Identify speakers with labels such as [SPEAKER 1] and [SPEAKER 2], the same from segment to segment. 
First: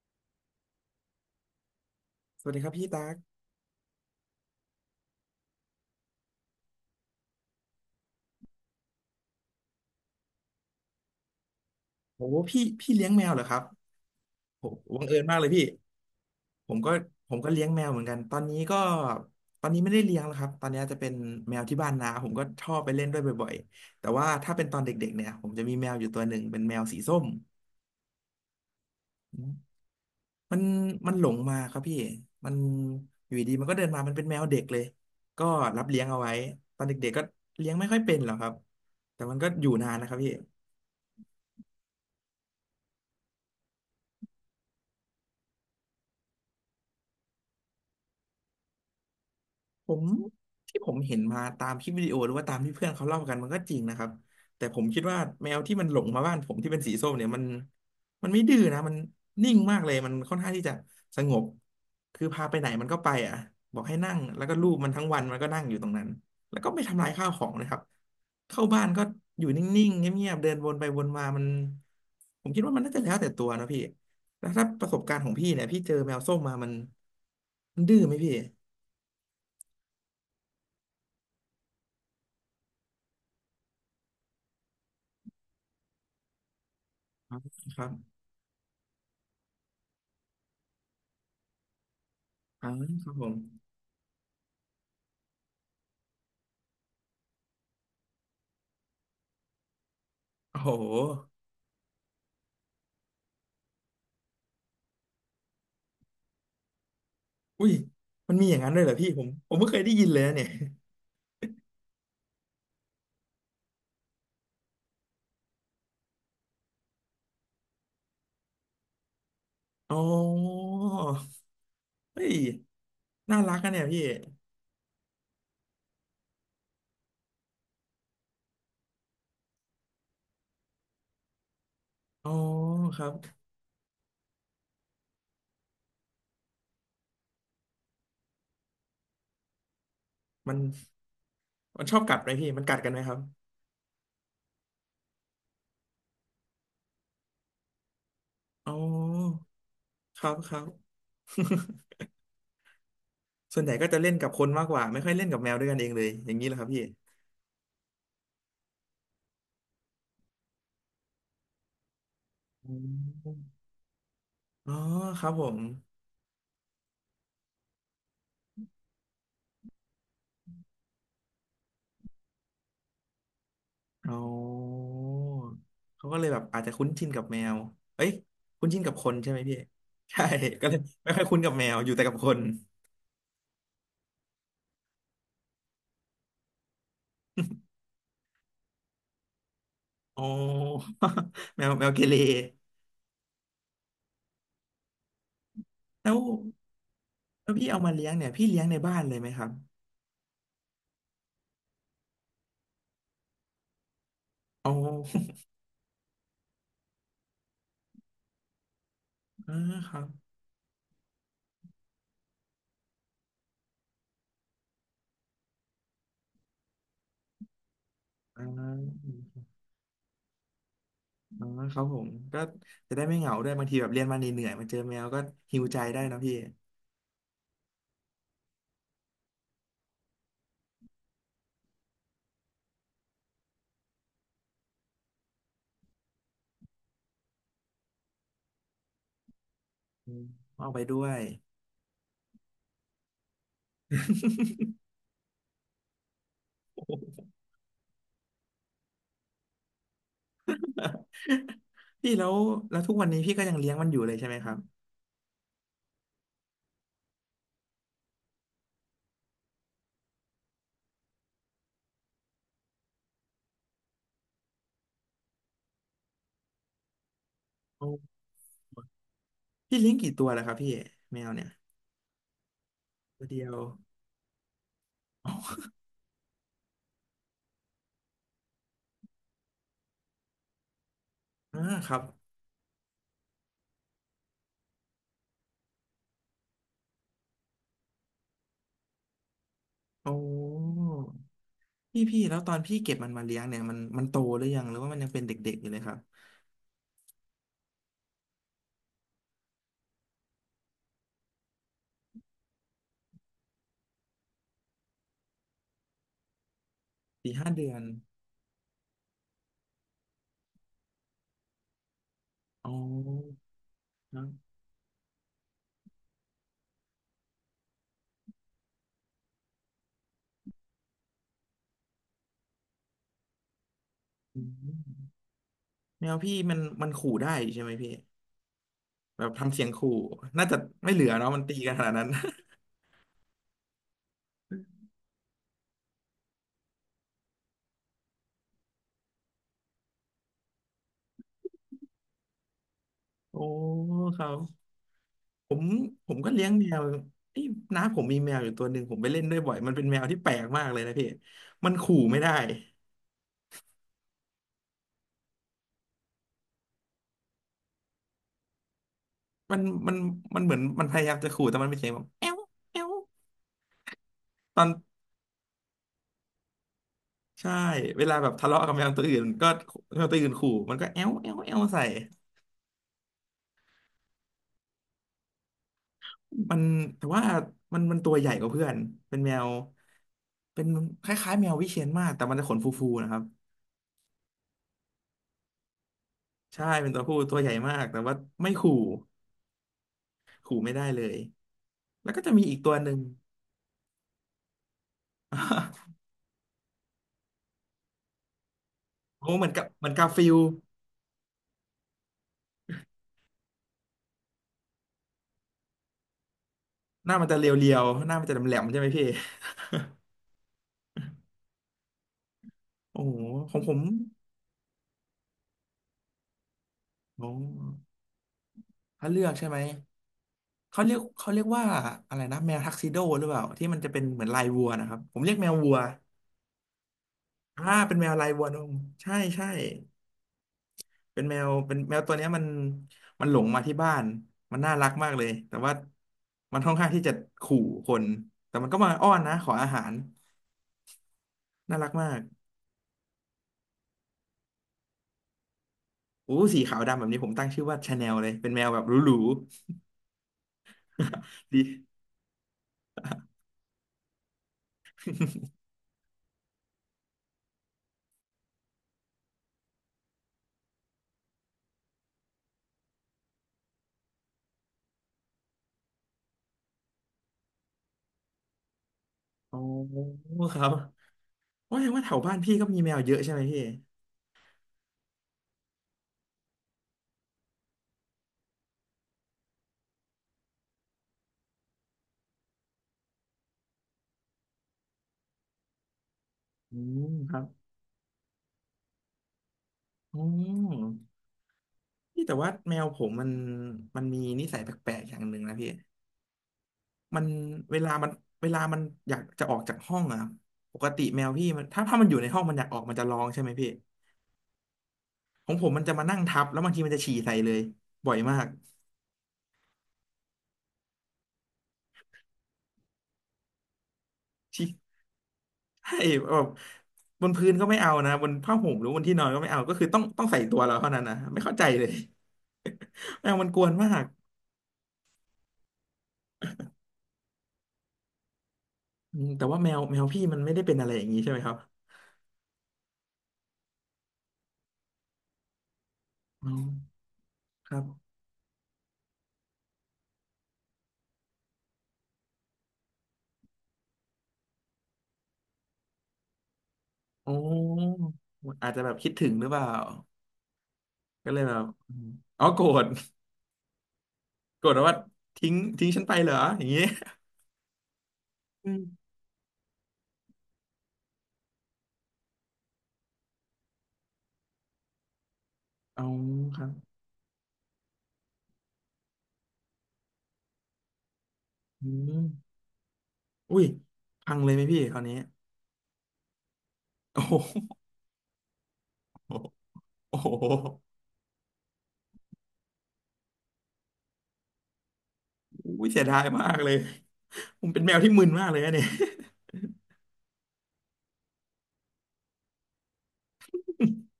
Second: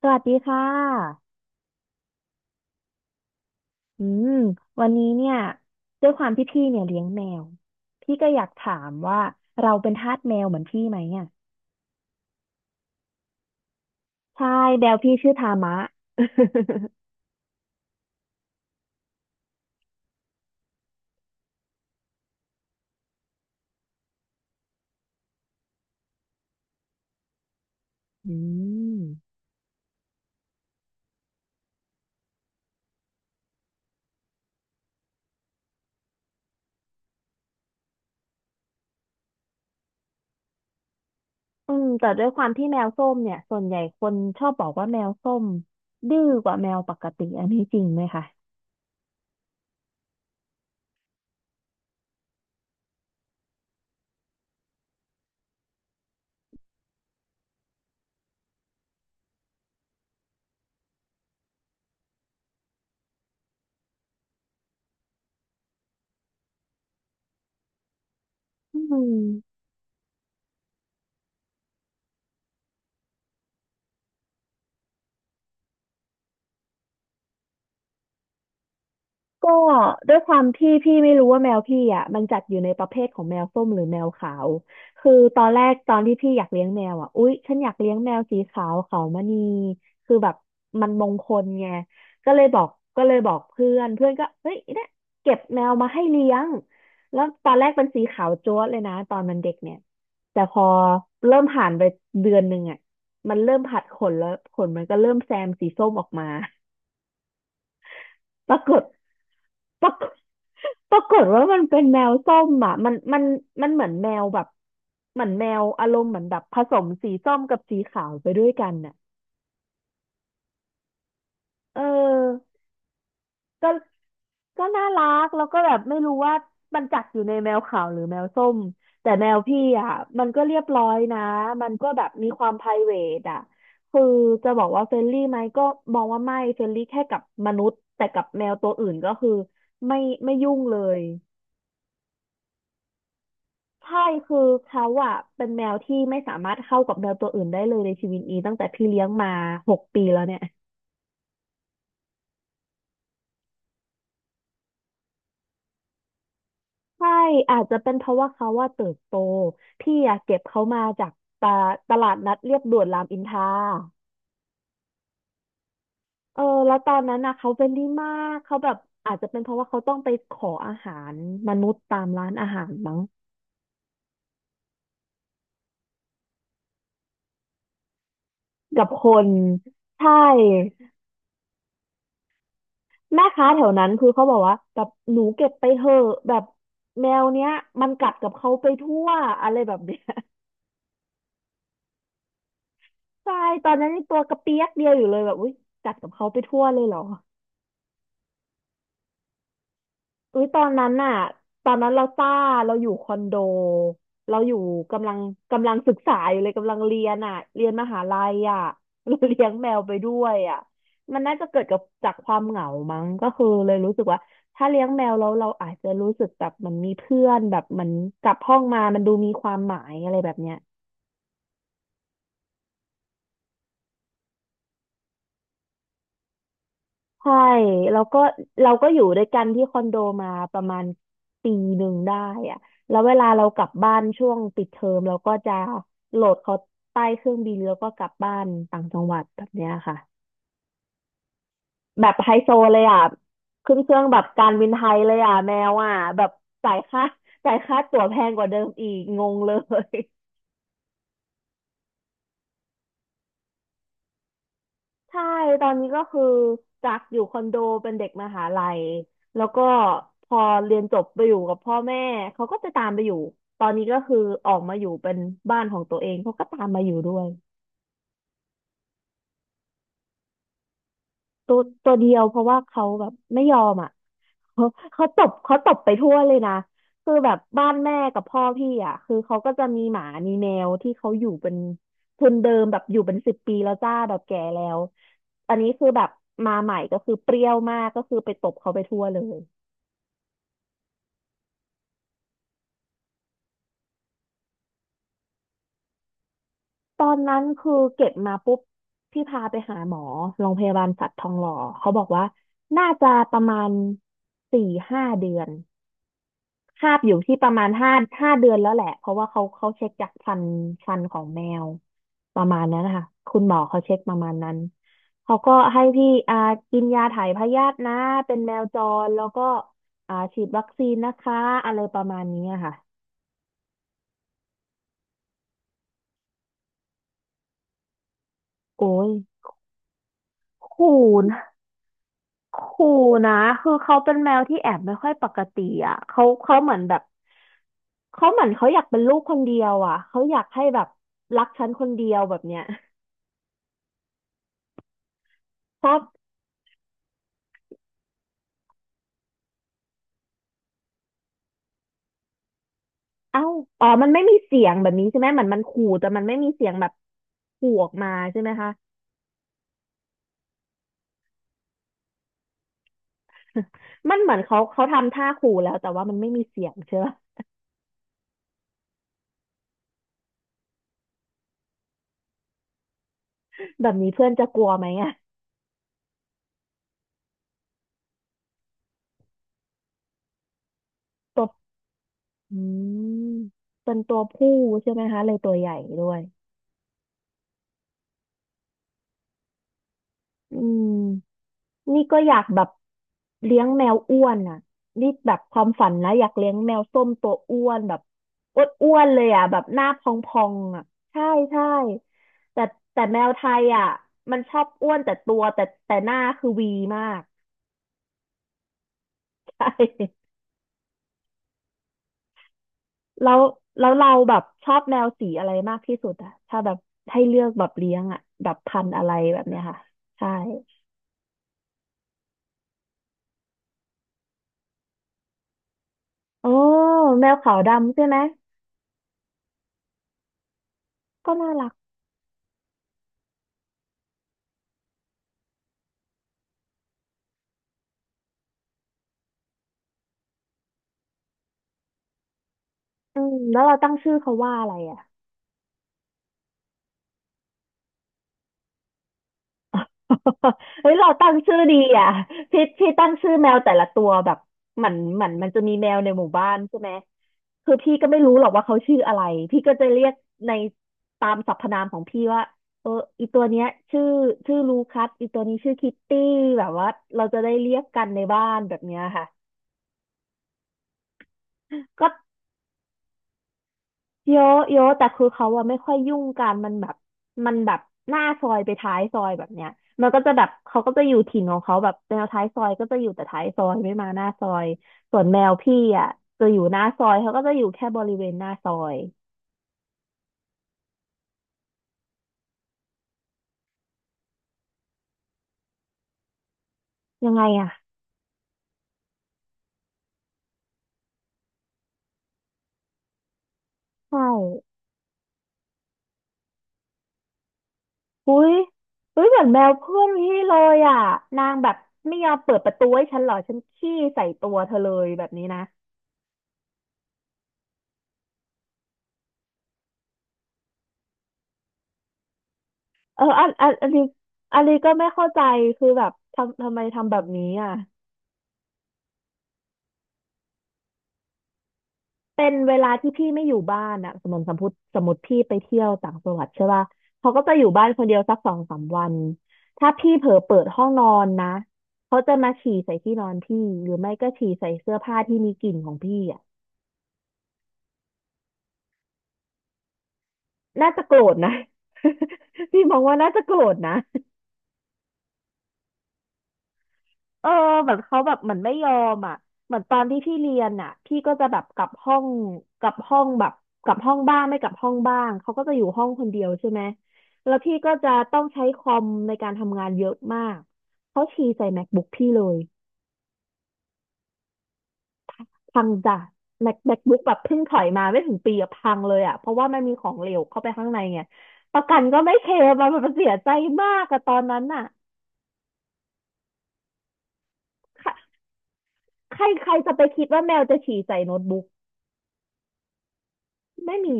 [SPEAKER 1] สวัสดีค่ะ
[SPEAKER 2] สวัสดีครับพี่ตั๊ก
[SPEAKER 1] อืมวันนี้เนี่ยด้วยความที่พี่เนี่ยเลี้ยงแมวพี่ก็อยากถามว่าเราเป็นทาสแมวเหมือนพี่ไหมอ่ะ
[SPEAKER 2] โอ้พี่เลี้ยงแมวเหรอครับ
[SPEAKER 1] ใช่
[SPEAKER 2] โห
[SPEAKER 1] แมว
[SPEAKER 2] บัง
[SPEAKER 1] พี่
[SPEAKER 2] เอิญ
[SPEAKER 1] ชื่อ
[SPEAKER 2] มากเลย
[SPEAKER 1] ทา
[SPEAKER 2] พี่
[SPEAKER 1] มะ
[SPEAKER 2] ผมก็ผมก็เลี้ยงแมวเหมือนกัน ตอนนี้ไม่ได้เลี้ยงแล้วครับตอนนี้จะเป็นแมวที่บ้านนาผมก็ชอบไปเล่นด้วยบ่อยๆแต่ว่าถ้าเป็นตอนเด็กๆเนี่ยผมจะมีแมวอยู่ตัวหนึ่งเป็นแมวสีส้ม
[SPEAKER 1] อืม
[SPEAKER 2] มันมันหลงมาครับพี่มันอยู่ดีๆมันก็เดินมามันเป็นแมวเด็กเลย ก็รับเลี้ยงเอาไว้ตอนเด็กๆก็เลี้ยงไม่ค่อยเป็นหรอกครับแต่มันก็อยู่นานนะครับพี่
[SPEAKER 1] อืมแต่ด้วยความที่แมวส้มเนี่ยส่วนใหญ่คนชอบบอกว่าแมวส้มดื้อกว่าแมวปกติอันนี้จริงไหมคะ
[SPEAKER 2] ผมที่ผมเห็นมาตามคลิปวิดีโอหรือว่าตามที่เพื่อนเขาเล่ากันมันก็จริงนะครับแต่ผมคิดว่าแมวที่มันหลงมาบ้านผมที่เป็นสีส้มเนี่ยมันไม่ดื้อนะมันนิ่งมากเลยมันค่อนข้างที่จะสงบคือพาไปไหนมันก็ไปอ่ะบอกให้นั่งแล้วก็ลูบมันทั้งวันมันก็นั่งอยู่ตรงนั้นแล้วก็ไม่ทำลายข้าวของนะครับเข้า
[SPEAKER 1] อื
[SPEAKER 2] บ้านก็อยู่น
[SPEAKER 1] ม
[SPEAKER 2] ิ่งๆเงียบๆเดินวนไปวนมามันผมคิดว่ามันน่าจะแล้วแต่ตัวนะพี่แล้วถ้าประสบการณ์ของพี่เนี่ยพี่เจอแมวส้มมามันดื้อไหมพี่
[SPEAKER 1] ก็ด้วยความที่พี่ไม่รู้ว่าแมวพี่อ่ะมันจัดอยู่ในประเภทของแมวส้มหรือแมวขาวคือตอนแรกตอนที่พี่อยากเลี้ยงแมวอ่ะอุ๊ยฉันอยาก
[SPEAKER 2] ครั
[SPEAKER 1] เลี้ยงแมว
[SPEAKER 2] บ
[SPEAKER 1] สีขาวขาวมณีคือแบบมันมงคลไงก็เลยบอก
[SPEAKER 2] อ่า
[SPEAKER 1] ก็
[SPEAKER 2] ค
[SPEAKER 1] เล
[SPEAKER 2] รับ
[SPEAKER 1] ย
[SPEAKER 2] ผ
[SPEAKER 1] บอ
[SPEAKER 2] ม
[SPEAKER 1] กเพื่อนเพื่อนก็เฮ้ยเนี่ยเก็บแมวมาให้เลี้ยงแล้วตอนแรกเป็นสีขาวจั๊วะเลยนะตอนมันเด็กเนี่ยแต่พ
[SPEAKER 2] โอ้
[SPEAKER 1] อ
[SPEAKER 2] โห
[SPEAKER 1] เริ่มผ่านไปเดือนหนึ่งอ่ะมันเริ่มผัดขนแล้วขนมันก็เริ่มแซมสีส้มออกมา
[SPEAKER 2] อุ้ยมันมี
[SPEAKER 1] ป
[SPEAKER 2] อ
[SPEAKER 1] รา
[SPEAKER 2] ย่าง
[SPEAKER 1] ก
[SPEAKER 2] นั้นด้
[SPEAKER 1] ฏ
[SPEAKER 2] วยเหรอพี่ผมไม่เคย
[SPEAKER 1] ป
[SPEAKER 2] ได้
[SPEAKER 1] ราก
[SPEAKER 2] ยิน
[SPEAKER 1] ฏ
[SPEAKER 2] เลยนะเนี่ย
[SPEAKER 1] ปรากฏว่ามันเป็นแมวส้มอ่ะมันเหมือนแมวแบบเหมือนแมวอารมณ์เหมือนแบบผสมสีส้มกับสีขาวไปด้วยกันน่ะ
[SPEAKER 2] อ๋อ
[SPEAKER 1] เอ
[SPEAKER 2] เฮ้ย
[SPEAKER 1] อ
[SPEAKER 2] น่ารัก
[SPEAKER 1] ก็
[SPEAKER 2] อะเนี่ยพี่
[SPEAKER 1] ก็น่ารักแล้วก็แบบไม่รู้ว่ามันจัดอยู่ในแมวขาวหรือแมวส้มแต่แมวพี่อ่ะมันก็เรียบร้อยนะมันก็แบบมี
[SPEAKER 2] อ๋อ
[SPEAKER 1] ความ p r i v a
[SPEAKER 2] ครับ
[SPEAKER 1] t อ่ะคือจะบอกว่าเฟรนลี่ไหมก็มองว่าไม่เฟรนลี่แค่กับมนุษย์แต่กับแมวตัวอื่นก็คือไม่ไม่ยุ่
[SPEAKER 2] มัน
[SPEAKER 1] งเลย
[SPEAKER 2] มันชอบกัดไหมพี่มันกัดกันไหมครับ
[SPEAKER 1] ใช่คือเขาอะเป็นแมวที่ไม่สามารถเข้ากับแมวตัวอื่นได้เลยในชีวิตนี้ตั้งแต่
[SPEAKER 2] อ๋อ
[SPEAKER 1] พี่เลี้ยงมา6 ปีแล้
[SPEAKER 2] ค
[SPEAKER 1] ว
[SPEAKER 2] รั
[SPEAKER 1] เนี่
[SPEAKER 2] บ
[SPEAKER 1] ย
[SPEAKER 2] ครับ ส่วนใหญ่ก็จะเล่นกับคนมากกว่าไม่ค่อยเล่นกับแมวด้วยกันเองเลยอย่างนี้เหรอครับพี่
[SPEAKER 1] ใช่อาจจะเป็นเพราะว่าเขาว่าเติบโตพี่อะเก็บเขามาจากตาตลาดนัดเรียบ
[SPEAKER 2] อ
[SPEAKER 1] ด่วน
[SPEAKER 2] ม
[SPEAKER 1] รามอิน
[SPEAKER 2] อ
[SPEAKER 1] ทรา
[SPEAKER 2] อ๋อครับผม
[SPEAKER 1] เออแล้วตอนนั้นนะเขาเป็นดี่มากเขาแบบอาจจะเป็นเพราะว่าเขาต้องไปขออาหารมนุษย์ตามร้านอาหารมั้ง
[SPEAKER 2] อ๋อเขาก็เลยแบบอาจจะคุ้นชินกับแมวเอ้ยคุ้นชิ
[SPEAKER 1] กั
[SPEAKER 2] น
[SPEAKER 1] บ
[SPEAKER 2] กับ
[SPEAKER 1] ค
[SPEAKER 2] คน
[SPEAKER 1] น
[SPEAKER 2] ใช่ไหมพี่
[SPEAKER 1] ใช่
[SPEAKER 2] ใช่ก็เลยไม่ค่อยคุ้นกับแมวอยู่แต่กับคน
[SPEAKER 1] แม่ค้าแถวนั้นคือเขาบอกว่าแบบหนูเก็บไปเถอะแบบแมวเนี้ยมันกัดกับเขาไปทั่วอะไรแบบเนี้ย
[SPEAKER 2] อ๋อ แมวเกเร
[SPEAKER 1] ใช่ตอนนั้นยังตัวกระเปียกเดียวอยู่เลยแบบอุ้ยกัดกับ
[SPEAKER 2] แล้ว
[SPEAKER 1] เขาไปทั่วเลยเหรอ
[SPEAKER 2] แล้วพี่เอามาเลี้ยงเนี่ยพี่เลี้ยงในบ้านเลยไหมครับ
[SPEAKER 1] อุ้ยตอนนั้นน่ะตอนนั้นเราซ่าเราอยู่คอนโดเราอยู่
[SPEAKER 2] อ๋อ
[SPEAKER 1] กำลังกำลังศึกษาอยู่เลยกำลังเรียนอ่ะเรียนมหาลัยอ่ะ เราเลี้ย ง
[SPEAKER 2] อ่า
[SPEAKER 1] แมวไป
[SPEAKER 2] ครับ
[SPEAKER 1] ด้วยอ่ะมันน่าจะเกิดกับจากความเหงามั้งก็คือเลยรู้สึกว่าถ้าเลี้ยงแมวแล้วเราอาจจะรู้สึกแบบมันมีเพื่อนแบบเหมันกลับ
[SPEAKER 2] อ่
[SPEAKER 1] ห้องมามันดู
[SPEAKER 2] า
[SPEAKER 1] มีความหมายอะไรแบบเนี้ย
[SPEAKER 2] อ่าครับผมก็จะได้ไม่เหงาด้วยบางทีแบบเรียนมาเหนื่อยๆมาเจอแมวก็หิวใจได้นะพี่
[SPEAKER 1] ใช่แล้วก็เราก็อยู่ด้วยกันที่คอนโดมาประมาณปีหนึ่งได้อะแล้วเวลาเรากลับบ้านช่วงปิดเทอมเราก็จะโหลดเขาใต้เครื่องบินแล้วก็กลับบ้านต่างจังหวัดแบบเนี้ย
[SPEAKER 2] อื
[SPEAKER 1] ค่ะ
[SPEAKER 2] มเอาไปด้วย
[SPEAKER 1] แบบไฮโซเลยอ่ะขึ้นเครื่องแบบการบินไทยเลยอ่ะแมวอ่ะแบบจ่ายค่าจ่ายค่าตั๋วแพงกว่าเดิมอีกงงเลย
[SPEAKER 2] พี่แล้วแล้วทุกวันนี้พี่ก็ยังเลี้ยงมันอยู่เลยใช่ไหมครับ
[SPEAKER 1] ใช่ตอนนี้ก็คือจากอยู่คอนโดเป็นเด็กมหาลัยแล้วก็พอเรียนจบไปอยู่กับพ่อแม่เขาก็จะตามไปอยู่ตอนนี้ก็คือออกมาอยู่เป็นบ้านของตัวเองเขาก็ตามมาอยู่ด้วย
[SPEAKER 2] เอาพี่เลี้ยงกี่ตัวแล้วครับพี่แมวเนี่ย
[SPEAKER 1] ตัวตัวเดียวเพราะว่าเขาแบบ
[SPEAKER 2] ตัว
[SPEAKER 1] ไม่
[SPEAKER 2] เดีย
[SPEAKER 1] ย
[SPEAKER 2] ว
[SPEAKER 1] อมอ่ะ เขาเขาตบไปทั่วเลยนะคือแบบบ้านแม่กับพ่อพี่อ่ะคือเขาก็จะมีหมามีแมวที่เขาอยู่เป็น
[SPEAKER 2] อ่าครับ
[SPEAKER 1] ทุนเดิมแบบอยู่เป็น10 ปีแล้วจ้าแบบแก่แล้วอันนี้คือแบบมาใหม่ก็คือเปรี้ยวมากก็คือไปตบเขาไปทั่วเลย
[SPEAKER 2] โอ้พี่แล้วตอนพี่เก็บมันมาเลี้ยงเนี่ยมันโตหรือยังหรือว่ามันยังเป็นเด็กๆอยู่เลยครับ
[SPEAKER 1] ตอนนั้นคือเก็บมาปุ๊บพี่พาไปหาหมอโรงพยาบาลสัตว์ทองหล่อเขาบอกว่าน่าจะประมาณ4-5 เดือน คาบอยู่
[SPEAKER 2] สี่
[SPEAKER 1] ที่ป
[SPEAKER 2] ห้า
[SPEAKER 1] ระมาณ
[SPEAKER 2] เดือน
[SPEAKER 1] ห้าเดือนแล้วแหละเพราะว่าเขาเช็คจากฟันฟันของแมวประมาณ
[SPEAKER 2] อ๋อ
[SPEAKER 1] นั้นนะคะคุณหมอเขาเช็คป
[SPEAKER 2] ค
[SPEAKER 1] ระ
[SPEAKER 2] รั
[SPEAKER 1] มาณนั้
[SPEAKER 2] บ
[SPEAKER 1] นเขาก็ให้พี่กินยาถ่ายพยาธินะเป็นแมวจรแล้วก็ฉีดวัคซีนนะคะอะไรประมาณนี้อะค่ะ
[SPEAKER 2] อืมแมวพี่มันขู่ได้ใช่ไหมพี่
[SPEAKER 1] โอ้ย
[SPEAKER 2] แบบทำเสียงขู่น่าจะไม่
[SPEAKER 1] ขู่
[SPEAKER 2] เหลือเนาะ
[SPEAKER 1] นะ
[SPEAKER 2] มันตีกันขนาดนั้น
[SPEAKER 1] ขู่นะคือเขาเป็นแมวที่แอบไม่ค่อยปกติอ่ะเขาเหมือนแบบเขาเหมือนเขาอยากเป็นลูกคนเดียวอ่ะเขาอยากให้แบบรักฉันคนเดียวแบบเนี้ย
[SPEAKER 2] โอ้ครับผม
[SPEAKER 1] ชอบ
[SPEAKER 2] ผมก็เลี้ยงแมวนี่น้าผมมีแมวอยู่ตัวหนึ่งผมไปเล่นด้วยบ่อยมันเป็นแมวที่แปลกมากเลยนะพี่มันขู่ไม่ได้
[SPEAKER 1] เอ้า อ๋อ มันไม่มีเสียงแบบนี้ใช่ไหมเหมือนมันขู่แต่มันไม่มีเสียงแบบขู่ออกมาใช่ไหมคะ
[SPEAKER 2] มันมันมันเหมือนมันพยายามจะขู่แต่มันเป็นเสียงแบบแอวแอว
[SPEAKER 1] มันเหมือน
[SPEAKER 2] ต
[SPEAKER 1] เขา
[SPEAKER 2] อน
[SPEAKER 1] เขาทำท่าขู่แล้วแต่ว่ามันไม่มีเสียงใช่ปะ
[SPEAKER 2] ใช่เวลาแบบทะเลาะกับแมวตัวอื่นก็แมวตัวอื่นขู่มันก็แอวแอวแอวใส่
[SPEAKER 1] แบบนี้เพื่อนจะกลัวไหมอะ
[SPEAKER 2] มันแต่ว่ามันตัวใหญ่กว่าเพื่อนเป็นแมวเป็นคล้าย
[SPEAKER 1] ตั
[SPEAKER 2] ๆ
[SPEAKER 1] ว
[SPEAKER 2] แมววิเชียรมากแต่มันจะข
[SPEAKER 1] อื
[SPEAKER 2] นฟูๆนะครับ
[SPEAKER 1] มเป็นตัวผู้ใช่ไหมคะเลยตัวใหญ่ด้วย
[SPEAKER 2] ใช่เป็นตัวผู้ตัวใหญ่มากแต่ว่าไม่ขู่
[SPEAKER 1] อื
[SPEAKER 2] ขู่ไม่ได้
[SPEAKER 1] ม
[SPEAKER 2] เลย
[SPEAKER 1] นี่
[SPEAKER 2] แล้ว
[SPEAKER 1] ก็
[SPEAKER 2] ก็
[SPEAKER 1] อ
[SPEAKER 2] จะ
[SPEAKER 1] ยา
[SPEAKER 2] มี
[SPEAKER 1] ก
[SPEAKER 2] อีก
[SPEAKER 1] แบบ
[SPEAKER 2] ตัวหนึ่ง
[SPEAKER 1] เลี้ยงแมวอ้วนอ่ะนี่แบบความฝั นนะอยากเลี้ยงแมวส้มตัวอ้วนแบบอ้วนเลย
[SPEAKER 2] โอ้
[SPEAKER 1] อ่ะ
[SPEAKER 2] เหมือน
[SPEAKER 1] แบ
[SPEAKER 2] กั
[SPEAKER 1] บ
[SPEAKER 2] บ
[SPEAKER 1] ห
[SPEAKER 2] เห
[SPEAKER 1] น้า
[SPEAKER 2] มือน
[SPEAKER 1] พ
[SPEAKER 2] กาฟิล
[SPEAKER 1] อ
[SPEAKER 2] ด์
[SPEAKER 1] งๆอ่ะใช่ใช่แต่แต่แมวไทยอ่ะมันชอบอ้วนแต่ตัวแต่หน้าคือวีมา
[SPEAKER 2] หน้า
[SPEAKER 1] ก
[SPEAKER 2] มันจะเรียวๆหน้ามันจะแหลมๆใช่ไหมพี่
[SPEAKER 1] ใช่
[SPEAKER 2] โอ้โห
[SPEAKER 1] แล้ว
[SPEAKER 2] ของผม
[SPEAKER 1] แล้วเราแบบชอบแมวสีอะไรมากที่สุดอ่ะถ้าแบบให้
[SPEAKER 2] โอ้
[SPEAKER 1] เลือกแบบเลี้ยงอ่ะแบบพันธุ์อะ
[SPEAKER 2] เขา
[SPEAKER 1] ไร
[SPEAKER 2] เลือก
[SPEAKER 1] แบบ
[SPEAKER 2] ใช่ไห
[SPEAKER 1] เนี้
[SPEAKER 2] ม
[SPEAKER 1] ยค่ะใช่
[SPEAKER 2] เขาเรียกว่าอะไรนะแมวทักซิโดหรือเปล่าที่มันจะเป็นเหมือนลายวัวนะครับผมเรียกแมววัว
[SPEAKER 1] โอ้แมวขาว
[SPEAKER 2] อ่า
[SPEAKER 1] ดำ
[SPEAKER 2] เป็น
[SPEAKER 1] ใช่
[SPEAKER 2] แม
[SPEAKER 1] ไห
[SPEAKER 2] ว
[SPEAKER 1] ม
[SPEAKER 2] ลายวัวนมใช่ใช่เป็น
[SPEAKER 1] ก็น่ารัก
[SPEAKER 2] แมวตัวเนี้ยมันหลงมาที่บ้านมันน่ารักมากเลยแต่ว่ามันค่อนข้างที่จะขู่คนแต่มันก็มาอ้อนนะขออาหารน่ารักมาก
[SPEAKER 1] อืมแล้วเราตั้งชื่อเขาว่าอะไรอ่ะ
[SPEAKER 2] อู้สีขาวดำแบบนี้ผมตั้งชื่อว่าชาแนลเลยเป็นแมวแบบหรู
[SPEAKER 1] เฮ้ยเราตั้ง
[SPEAKER 2] ๆ
[SPEAKER 1] ชื่
[SPEAKER 2] ดี
[SPEAKER 1] อดีอ่ะพี่ตั้งชื่อแมวแต่ละตัวแบบเหมือนมันจะมีแมวในหมู่บ้านใช่ไหมคือพี่ก็ไม่รู้หรอกว่าเขาชื่ออะไรพี่ก็จะเรียกในตามสรรพนามของพี่ว่าเอออีตัวเนี้ยชื่อชื่อลูคัสอีตัวนี้ชื่อคิตตี้แบบว่าเราจะได้เรียกกันในบ้านแบบเนี้ยค่ะ
[SPEAKER 2] อ๋อครับว่าแสดงว่า
[SPEAKER 1] ก็
[SPEAKER 2] แถวบ้านพี่ก็มีแมวเยอะใช่ไหมพี่
[SPEAKER 1] เยอะเยอะแต่คือเขาอะไม่ค่อยยุ่งกันมันแบบหน้าซอยไปท้ายซอยแบบเนี้ยมันก็จะแบบเขาก็จะอยู่ถิ่นของเขาแบบแนวท้ายซอยก็จะอยู่แต่ท้ายซอยไม่มาหน้าซอยส่วนแมวพี่อะจะอยู่ห
[SPEAKER 2] อื
[SPEAKER 1] น้าซ
[SPEAKER 2] ม
[SPEAKER 1] อยเขา
[SPEAKER 2] ค
[SPEAKER 1] ก็
[SPEAKER 2] รับ
[SPEAKER 1] จะอยู่แค่บริเวณหน้าซอย
[SPEAKER 2] อืมพี่แต่ว่าแมวผมมันมีนิสัยแปลกๆอย่างหนึ่งนะพี่มัน
[SPEAKER 1] ยังไง
[SPEAKER 2] เว
[SPEAKER 1] อะ
[SPEAKER 2] ลามันเวลามันอยากจะออกจากห้องอะปกติแมวพี่มันถ้ามันอยู่ในห้องมันอยากออกมันจะร้องใช่ไหมพี่
[SPEAKER 1] ใช่
[SPEAKER 2] ของผมมันจะมานั่งทับแล้วบางทีมันจะฉี่ใส่เลยบ่อย
[SPEAKER 1] อุ้
[SPEAKER 2] มาก
[SPEAKER 1] ยอุ้ยเหมือนแมวเพื่อนพี่เลยอะนางแบบไม่ยอมเปิดประตูให้ฉันหรอฉันขี้ใส่ตัวเธอเล
[SPEAKER 2] ฉี่
[SPEAKER 1] ยแบบนี้นะ
[SPEAKER 2] ให้แบบบนพื้นก็ไม่เอานะบนผ้าห่มหรือบนที่นอนก็ไม่เอาก็คือต้องใส่ตัวเราเท่านั้นนะไม่เข้าใจเลย
[SPEAKER 1] เอ อ
[SPEAKER 2] แมว
[SPEAKER 1] อั
[SPEAKER 2] มัน
[SPEAKER 1] น
[SPEAKER 2] ก
[SPEAKER 1] อั
[SPEAKER 2] ว
[SPEAKER 1] น
[SPEAKER 2] น
[SPEAKER 1] อั
[SPEAKER 2] มา
[SPEAKER 1] นนี้
[SPEAKER 2] ก
[SPEAKER 1] อันนี้ก็ไม่เข้าใจคือแบบทำไมทำแบบนี้อะ
[SPEAKER 2] อืมแต่ว่าแมวพี่มันไม่ได้เป็นอะไรอย่างนี้ใช่ไหมครับ
[SPEAKER 1] เป็นเวลาที่พี่ไม่อยู่บ้านอะสมมติพี่ไปเที่ยวต่างจังหวัด
[SPEAKER 2] อ๋อ
[SPEAKER 1] ใช่ป่ะเขาก็จะอยู่
[SPEAKER 2] ครั
[SPEAKER 1] บ้านคน
[SPEAKER 2] บ
[SPEAKER 1] เดียวสักสองสามวัน ถ้าพี่เผลอเปิดห้องนอนนะเขาจะมาฉี่ใส่ที่นอนพี่หรือไม่ก็ฉี่ใส่เสื้อผ้าที่มีกลิ่นของพี่อะ
[SPEAKER 2] โอ้อาจจะแบบคิดถึงหรือเปล่า
[SPEAKER 1] น่าจะโกร
[SPEAKER 2] ก็
[SPEAKER 1] ธ
[SPEAKER 2] เลย
[SPEAKER 1] นะ
[SPEAKER 2] แบบอมอ๋อโกร
[SPEAKER 1] พี่
[SPEAKER 2] ธ
[SPEAKER 1] มองว่าน่าจะโกรธนะ
[SPEAKER 2] โกรธว่าทิ้งฉันไปเหรออย่างงี้
[SPEAKER 1] เออเหมือนเขาแบบเหมือน
[SPEAKER 2] อื
[SPEAKER 1] ไม่ยอ
[SPEAKER 2] ม
[SPEAKER 1] มอ่ะเหมือนตอนที่พี่เรียนอ่ะพี่ก็จะแบบกลับห้องแบบกลับห้องบ้างไม่กลับห้องบ้างเขาก็จะอยู่ห้อ
[SPEAKER 2] เอา
[SPEAKER 1] งคนเดียว
[SPEAKER 2] ครั
[SPEAKER 1] ใช่
[SPEAKER 2] บ
[SPEAKER 1] ไหมแล้วพี่ก็จะต้องใช้คอมในการทำงานเยอะมากเขาฉี่ใส่
[SPEAKER 2] อื
[SPEAKER 1] MacBook พี่เล
[SPEAKER 2] ม
[SPEAKER 1] ย
[SPEAKER 2] อุ้ยพังเลยไหมพี่คราวนี้
[SPEAKER 1] พังจ้ะ MacBook
[SPEAKER 2] โอ้
[SPEAKER 1] แบ
[SPEAKER 2] โห
[SPEAKER 1] บเพิ่งถอยมาไม่ถึงปีอะพังเลยอ่ะเพราะว่ามันมีของ
[SPEAKER 2] โอ้
[SPEAKER 1] เห
[SPEAKER 2] โห
[SPEAKER 1] ลวเข้าไปข้างในไงประกันก็ไม่เคลมอะมันเสียใจมากอะตอนนั้นน่ะ
[SPEAKER 2] อุ้ยเสียดายมากเลยผมเป็นแมว
[SPEAKER 1] ใคร
[SPEAKER 2] ที่มึนมากเลยนะเนี่ย
[SPEAKER 1] ใครใครจะไปคิดว่าแมวจะฉี่ใส่โน้ตบุ๊ก ไม่มี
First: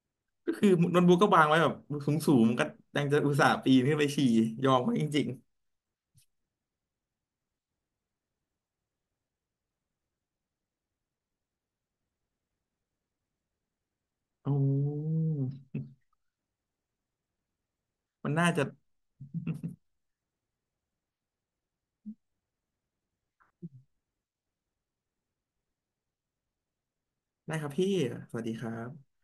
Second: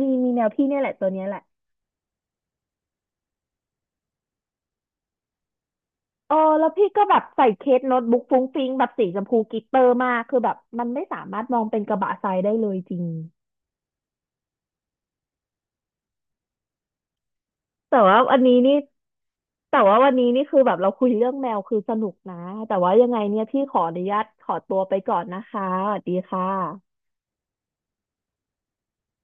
[SPEAKER 1] มีแน ว
[SPEAKER 2] ก็
[SPEAKER 1] พี่
[SPEAKER 2] คือ
[SPEAKER 1] เนี่ยแหละ
[SPEAKER 2] โน้
[SPEAKER 1] ตั
[SPEAKER 2] ต
[SPEAKER 1] ว
[SPEAKER 2] บุ๊ก
[SPEAKER 1] เนี้ย
[SPEAKER 2] ก็
[SPEAKER 1] แหละ
[SPEAKER 2] วางไว้แบบสูงสูงก็ยังจะอุตส่าห์ปีนขึ้นไปฉี่ยอมไว้จริง
[SPEAKER 1] เออแล้วพี่ก็แบบใส่เคสโน้ตบุ๊กฟุ้งฟิ้งแบบสีชมพูกลิตเตอร์มากคือแบบมันไม่สามารถมองเป็นกระบะทรายได้เลยจริง
[SPEAKER 2] ๆโอ้อ
[SPEAKER 1] แต่ว่า
[SPEAKER 2] มัน
[SPEAKER 1] วัน
[SPEAKER 2] น่า
[SPEAKER 1] นี้
[SPEAKER 2] จะ
[SPEAKER 1] นี่แต่ว่าวันนี้นี่คือแบบเราคุยเรื่องแมวคือสนุกนะ แต่ว่ายังไงเนี่ยพี่ขออนุญาตขอตัวไปก่อนนะคะสวัสดีค่ะ
[SPEAKER 2] ได้ครับพี่ สวัสดีครับ